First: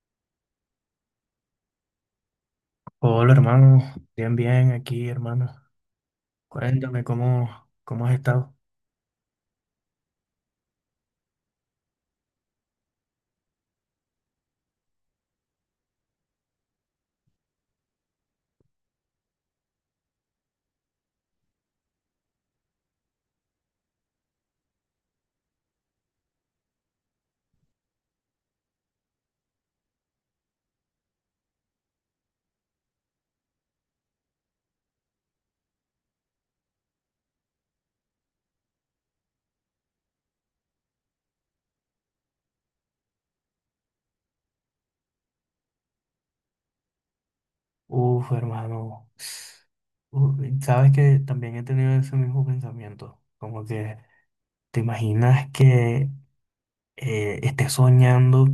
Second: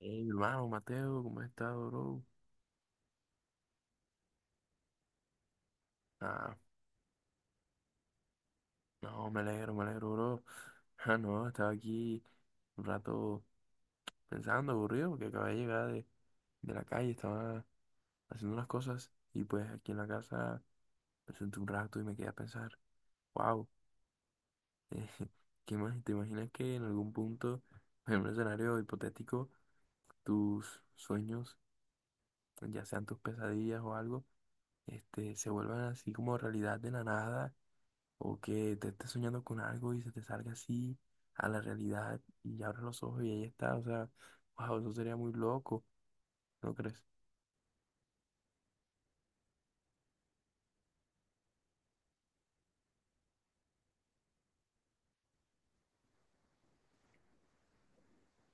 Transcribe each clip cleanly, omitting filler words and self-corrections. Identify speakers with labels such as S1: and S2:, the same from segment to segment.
S1: Hey, hermano Mateo, ¿cómo estás estado, bro?
S2: Hola hermano, bien, bien aquí hermano.
S1: Ah,
S2: Cuéntame cómo has estado.
S1: no, me alegro, bro. Ah, no, estaba aquí un rato pensando, aburrido, porque acabé de llegar de la calle, estaba haciendo unas cosas y pues aquí en la casa me senté un rato y me quedé a pensar, wow. ¿Qué más? ¿Te imaginas que en algún punto, en un escenario hipotético, tus sueños, ya sean tus pesadillas o algo, se vuelvan así como realidad de la nada? ¿O que te estés soñando con algo y se te salga así a la realidad y abres los ojos y ahí está? O sea, wow, eso sería muy loco, ¿no crees?
S2: Uf, hermano. Uf, sabes que también he tenido ese mismo pensamiento. Como que te imaginas que estés soñando,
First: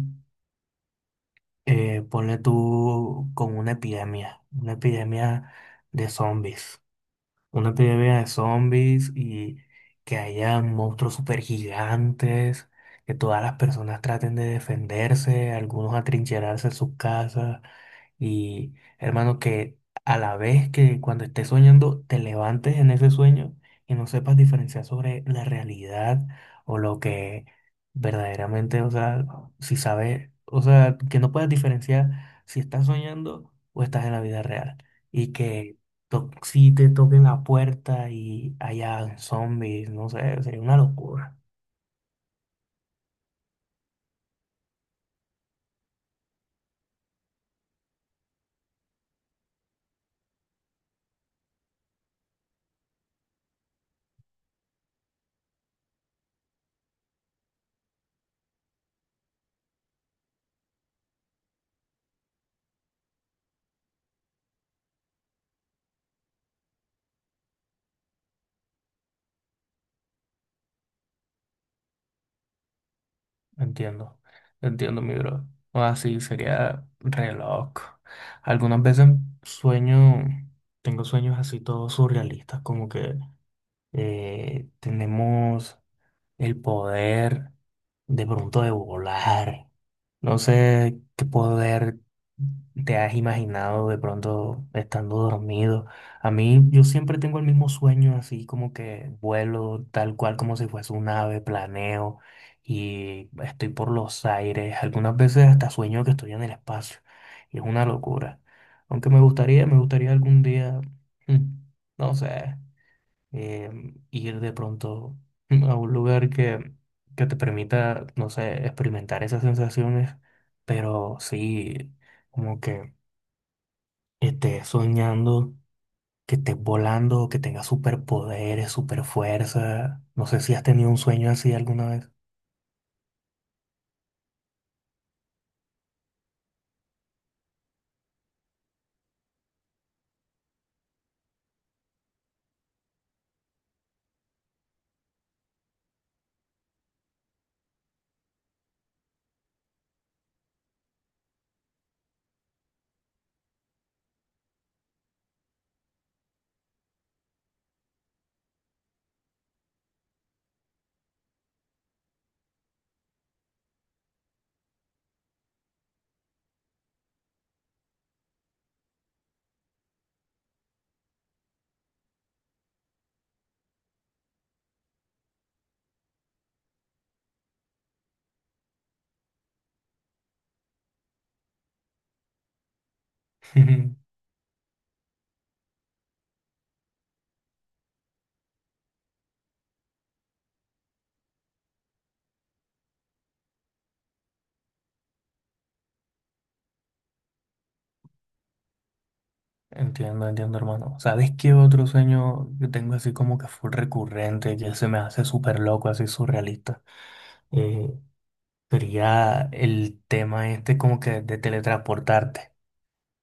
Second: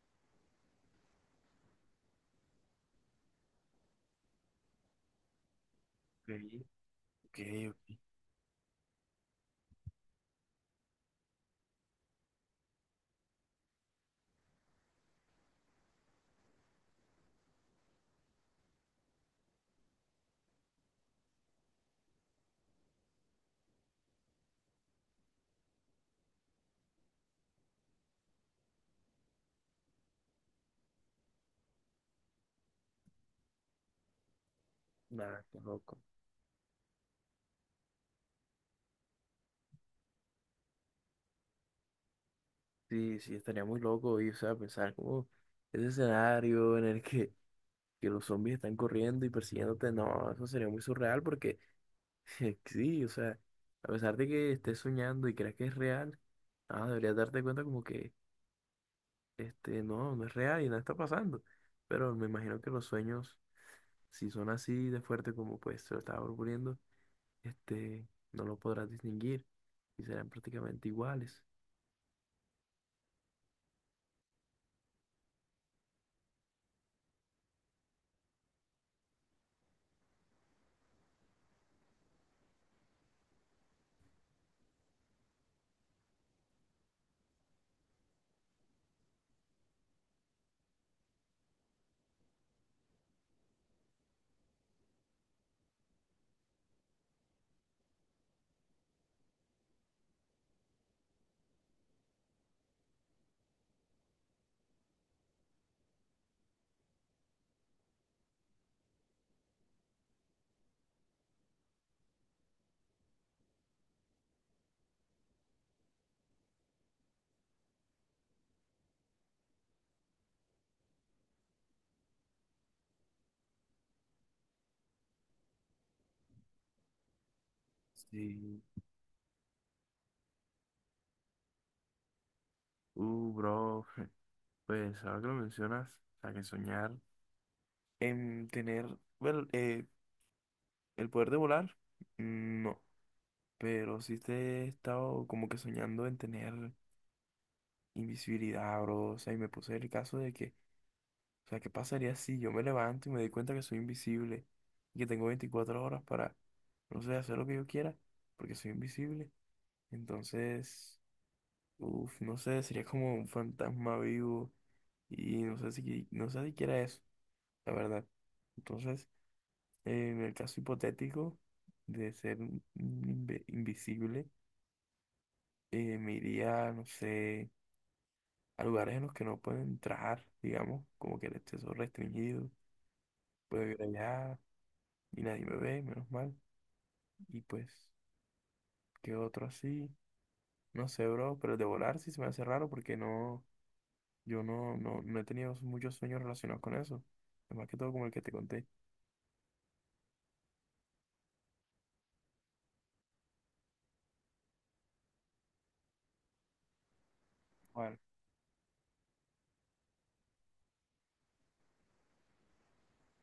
S2: ponle tú con una epidemia de
S1: Sí.
S2: zombies.
S1: Ok,
S2: Una epidemia de zombies y que haya monstruos super gigantes, que todas las personas traten de defenderse, algunos atrincherarse en sus casas. Y hermano, que a la vez que cuando estés soñando, te levantes en ese sueño y no sepas diferenciar sobre la realidad o lo que verdaderamente, o sea, si sabes, o sea, que no puedas diferenciar si estás soñando o estás en la vida real. Y
S1: nada, qué
S2: que
S1: loco.
S2: si te toquen la puerta y haya zombies, no sé, sería una locura.
S1: Sí, sí, estaría muy loco y, o sea, pensar como ese escenario en el que los zombies están corriendo y persiguiéndote. No, eso sería muy surreal porque, sí, o sea, a pesar de que estés soñando y creas que es real, ah, deberías darte cuenta como que no, no es real y nada está pasando. Pero me imagino que los sueños, si son así de fuerte como pues se lo estaba proponiendo, este, no lo podrás distinguir y serán prácticamente iguales.
S2: Entiendo, entiendo, mi bro. O así sería re loco. Algunas veces sueño, tengo sueños así todos surrealistas, como que tenemos el poder de pronto de volar. No sé qué poder te has imaginado de pronto estando dormido. A mí yo siempre tengo el mismo sueño, así como que vuelo tal cual como si fuese un ave, planeo y estoy por los aires. Algunas veces hasta sueño que estoy en el espacio y es una locura. Aunque me gustaría algún día, mm, no sé eh, ir de pronto a un lugar que te permita, no sé, experimentar esas sensaciones, pero sí, como que estés soñando, que estés volando, que tengas
S1: Sí.
S2: superpoderes, superfuerza. No sé si has tenido un sueño así alguna vez.
S1: Bro, pues ahora que lo mencionas, o sea, que soñar en tener, bueno, el poder de volar, no, pero sí te he estado como que soñando en tener invisibilidad, bro. O sea, y me puse el caso de que, o sea, ¿qué pasaría si yo me levanto y me doy cuenta que soy invisible y que tengo 24 horas para, no sé, hacer lo que yo quiera porque soy invisible? Entonces, uff, no sé, sería como un fantasma vivo y no sé no sé si quiera eso, la verdad. Entonces, en el caso hipotético de ser invisible, me iría, no sé, a lugares en los que no puedo entrar, digamos, como que el acceso restringido, puedo ir allá. Y nadie me ve, menos mal. Y pues, ¿qué otro así? No sé, bro, pero el de volar sí se me hace raro porque no, no he tenido muchos sueños relacionados con eso. Más que todo como el que te conté.
S2: Entiendo, entiendo, hermano. ¿Sabes qué otro sueño que tengo así como que fue recurrente, que se me hace súper loco, así surrealista?
S1: Bueno,
S2: Sería el tema este como que de teletransportarte.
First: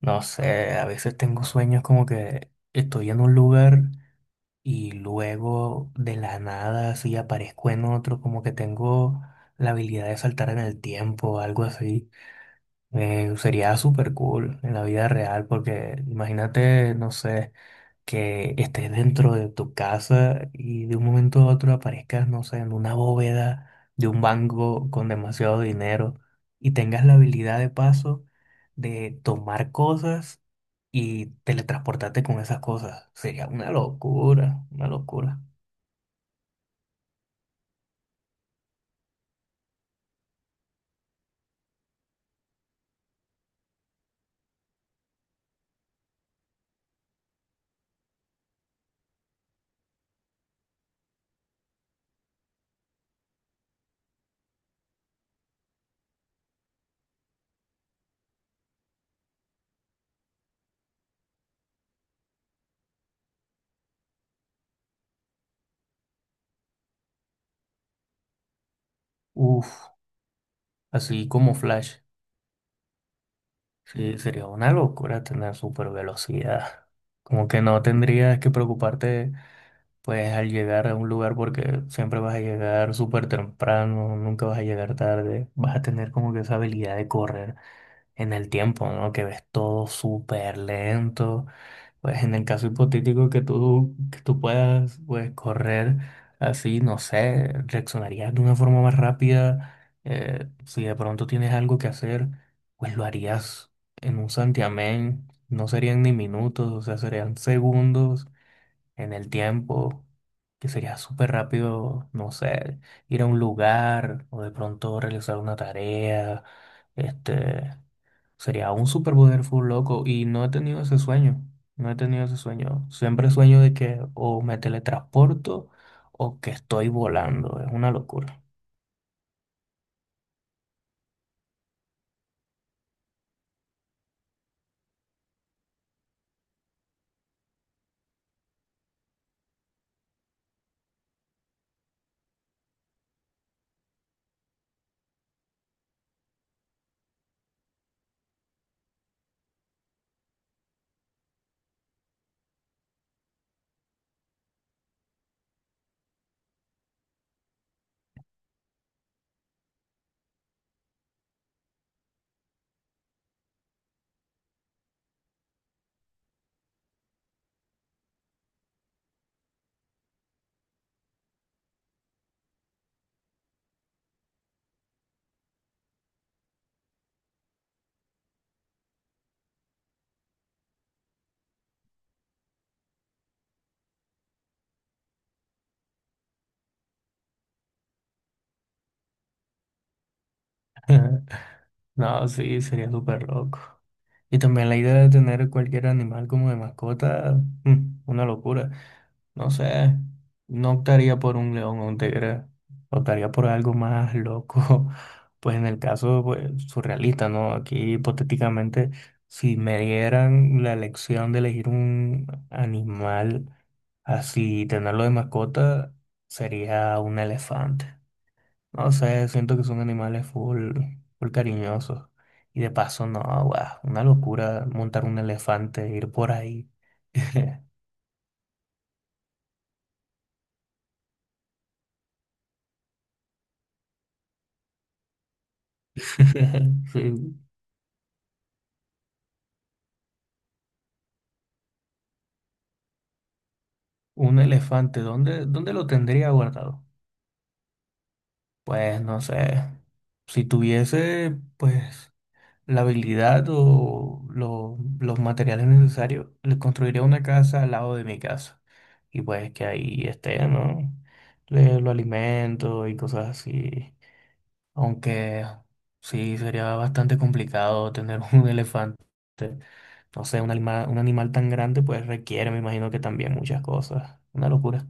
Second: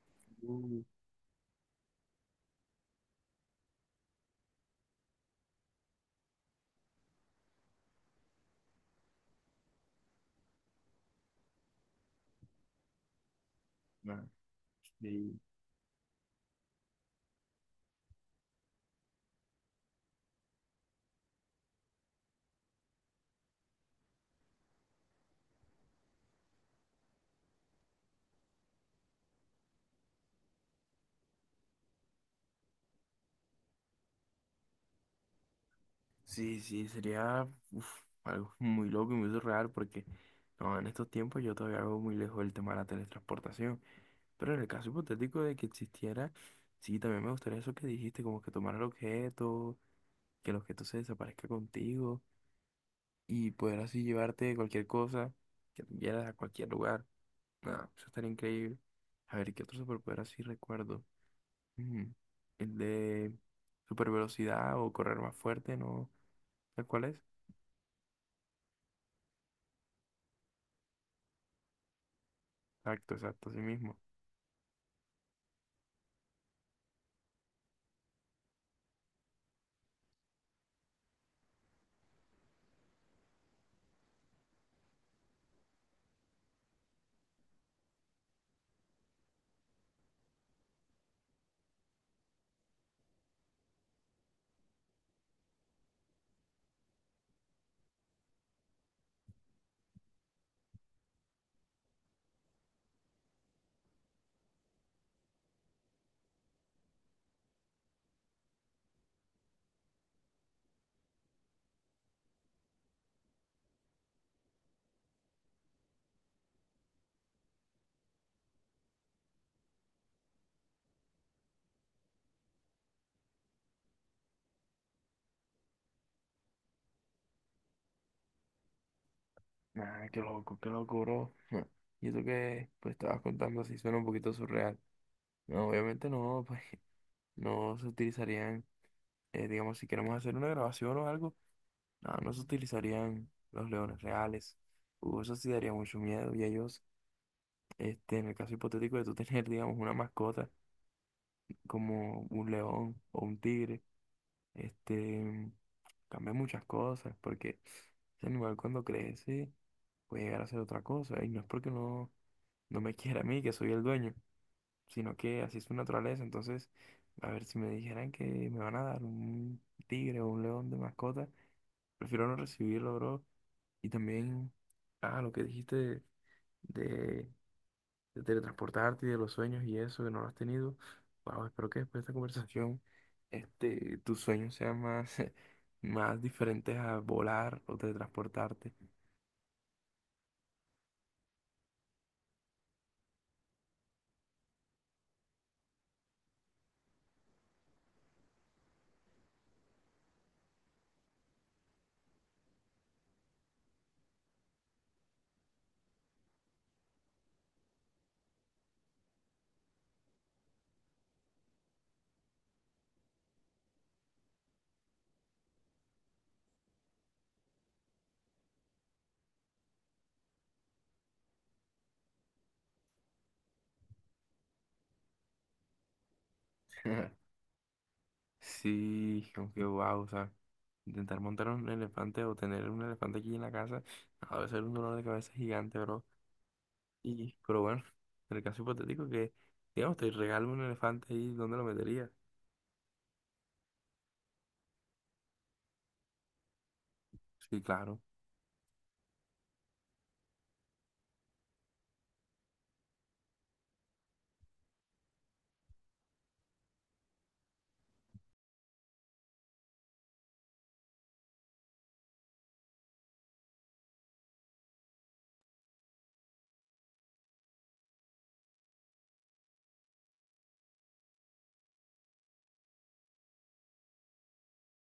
S2: No sé,
S1: uh,
S2: a veces tengo sueños como que estoy en un lugar y luego de la nada así aparezco en otro, como que tengo la habilidad de saltar en el tiempo o algo así. Sería súper
S1: no,
S2: cool en la vida
S1: sí.
S2: real porque imagínate, no sé, que estés dentro de tu casa y de un momento a otro aparezcas, no sé, en una bóveda de un banco con demasiado dinero y tengas la habilidad de paso de tomar cosas y teletransportarte con esas cosas. Sería una locura, una locura.
S1: Sí, sí, sería uf, algo muy loco y muy surreal porque no, en estos tiempos yo todavía hago muy lejos el tema de la teletransportación. Pero en el caso hipotético de que existiera, sí, también me gustaría eso que dijiste, como que tomar el objeto, que el objeto se desaparezca contigo, y poder así llevarte cualquier cosa que tú quieras a cualquier lugar. Nada, eso estaría increíble. A ver, ¿qué otro superpoder así recuerdo? Mm, el de super velocidad o correr más fuerte, ¿no? ¿Sabes cuál es?
S2: Uf, así como Flash.
S1: Exacto, exacto, así mismo.
S2: Sí, sería una locura tener super velocidad. Como que no tendrías que preocuparte, pues, al llegar a un lugar porque siempre vas a llegar súper temprano, nunca vas a llegar tarde. Vas a tener como que esa habilidad de correr en el tiempo, ¿no? Que ves todo súper lento pues en el caso hipotético que tú puedas pues, correr así, no sé, reaccionarías de una forma más rápida. Si de pronto tienes algo que hacer, pues lo harías en un santiamén. No serían ni minutos, o sea, serían segundos en el tiempo, que sería súper rápido, no sé, ir a un lugar o de pronto realizar una tarea, este, sería un superpoder full loco y no he tenido ese sueño. No he tenido ese sueño. Siempre sueño de que o me teletransporto o que estoy volando. Es una locura.
S1: Ah, qué loco, bro. Ja. Y eso que pues estabas contando así suena un poquito surreal. No, obviamente no, pues no se utilizarían, digamos, si queremos hacer una grabación o algo. No, no se utilizarían los leones reales. Eso sí daría mucho miedo. Y ellos, en el caso hipotético de tú tener, digamos, una mascota como un león o un tigre, este, cambia muchas cosas porque ese animal cuando crece puede llegar a ser otra cosa. Y no es porque no, no me quiera a mí, que soy el dueño, sino que así es su naturaleza. Entonces, a ver si me dijeran que me van a dar un tigre o un león de mascota, prefiero no recibirlo, bro. Y también, ah, lo que dijiste de- de teletransportarte y de los sueños y eso que no lo has tenido. Wow, espero que después de esta conversación, tus sueños sean más, más diferentes a volar o teletransportarte.
S2: No, sí, sería súper loco. Y también la idea de tener cualquier animal como de mascota, una locura. No sé, no optaría por un león o un tigre, optaría por algo más loco, pues en el caso pues, surrealista, ¿no? Aquí hipotéticamente, si me dieran la elección de elegir un animal así, tenerlo de mascota, sería un elefante. No sé, siento que son animales full, full cariñosos. Y de paso, no, guau, una locura montar un elefante, e ir por ahí.
S1: Sí, aunque wow, o sea, intentar montar un elefante o tener un elefante aquí en la casa, a veces es un dolor de cabeza gigante, bro.
S2: Sí,
S1: Y, pero bueno, en el caso hipotético que, digamos, te regalo un elefante ahí, ¿dónde lo metería?
S2: un elefante, ¿dónde lo tendría guardado?
S1: Sí, claro.
S2: Pues no sé. Si tuviese, pues, la habilidad o los materiales necesarios, le construiría una casa al lado de mi casa. Y pues que ahí esté, ¿no? Le, lo alimento y cosas así. Aunque sí, sería bastante complicado tener un elefante. No sé, un animal tan grande, pues requiere, me imagino que también muchas cosas. Una locura.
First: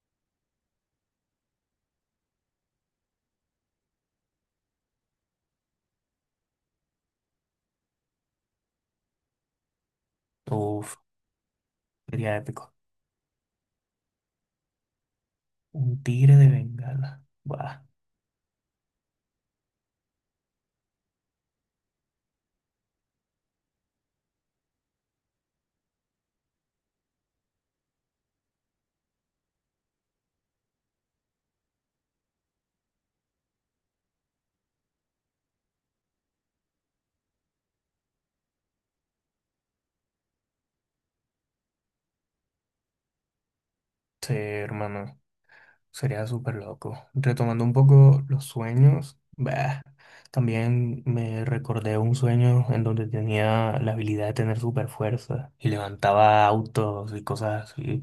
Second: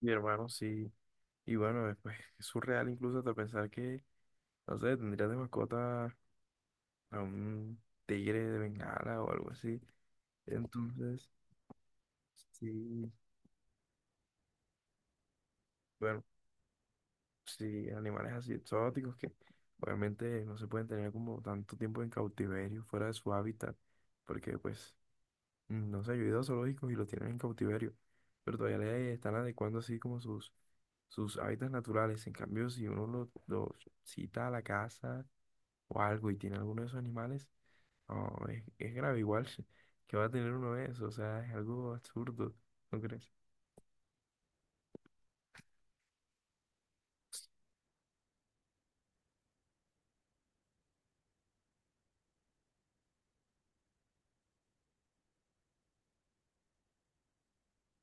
S1: Mi hermano, sí. Y bueno, pues es surreal incluso hasta pensar que, no sé, tendrías de mascota a un tigre de bengala o algo así.
S2: Uf.
S1: Entonces,
S2: Sería épico.
S1: sí,
S2: Un
S1: bueno,
S2: tigre de Bengala. Buah.
S1: sí, animales así exóticos que obviamente no se pueden tener como tanto tiempo en cautiverio, fuera de su hábitat, porque pues mm, no sé, yo he ido a zoológicos y los tienen en cautiverio, pero todavía le están adecuando así como sus hábitats naturales. En cambio, si uno los lo cita a la casa o algo y tiene alguno de esos animales, no, es grave igual que va a tener uno de esos. O sea, es algo absurdo, ¿no crees?
S2: Sí, hermano. Sería súper loco. Retomando un poco los sueños. Bah. También me recordé un sueño en donde tenía la habilidad de tener super fuerza y levantaba autos y cosas así.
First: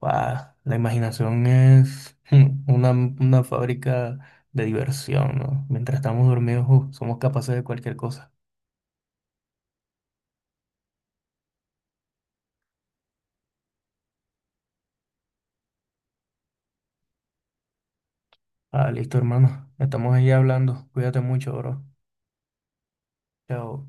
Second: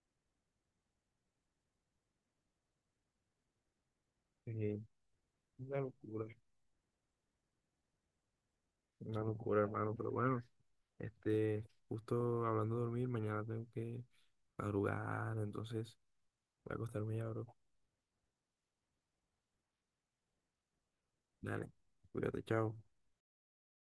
S2: Buah. La imaginación es una fábrica de
S1: Sí,
S2: diversión, ¿no?
S1: una
S2: Mientras
S1: locura,
S2: estamos dormidos, somos capaces de cualquier cosa.
S1: una locura, hermano. Pero bueno, justo hablando de dormir, mañana tengo que madrugar, entonces voy a acostarme ya, bro.
S2: Ah, listo, hermano. Estamos ahí hablando. Cuídate mucho,
S1: Dale,
S2: bro.
S1: cuídate, chao.
S2: Chao.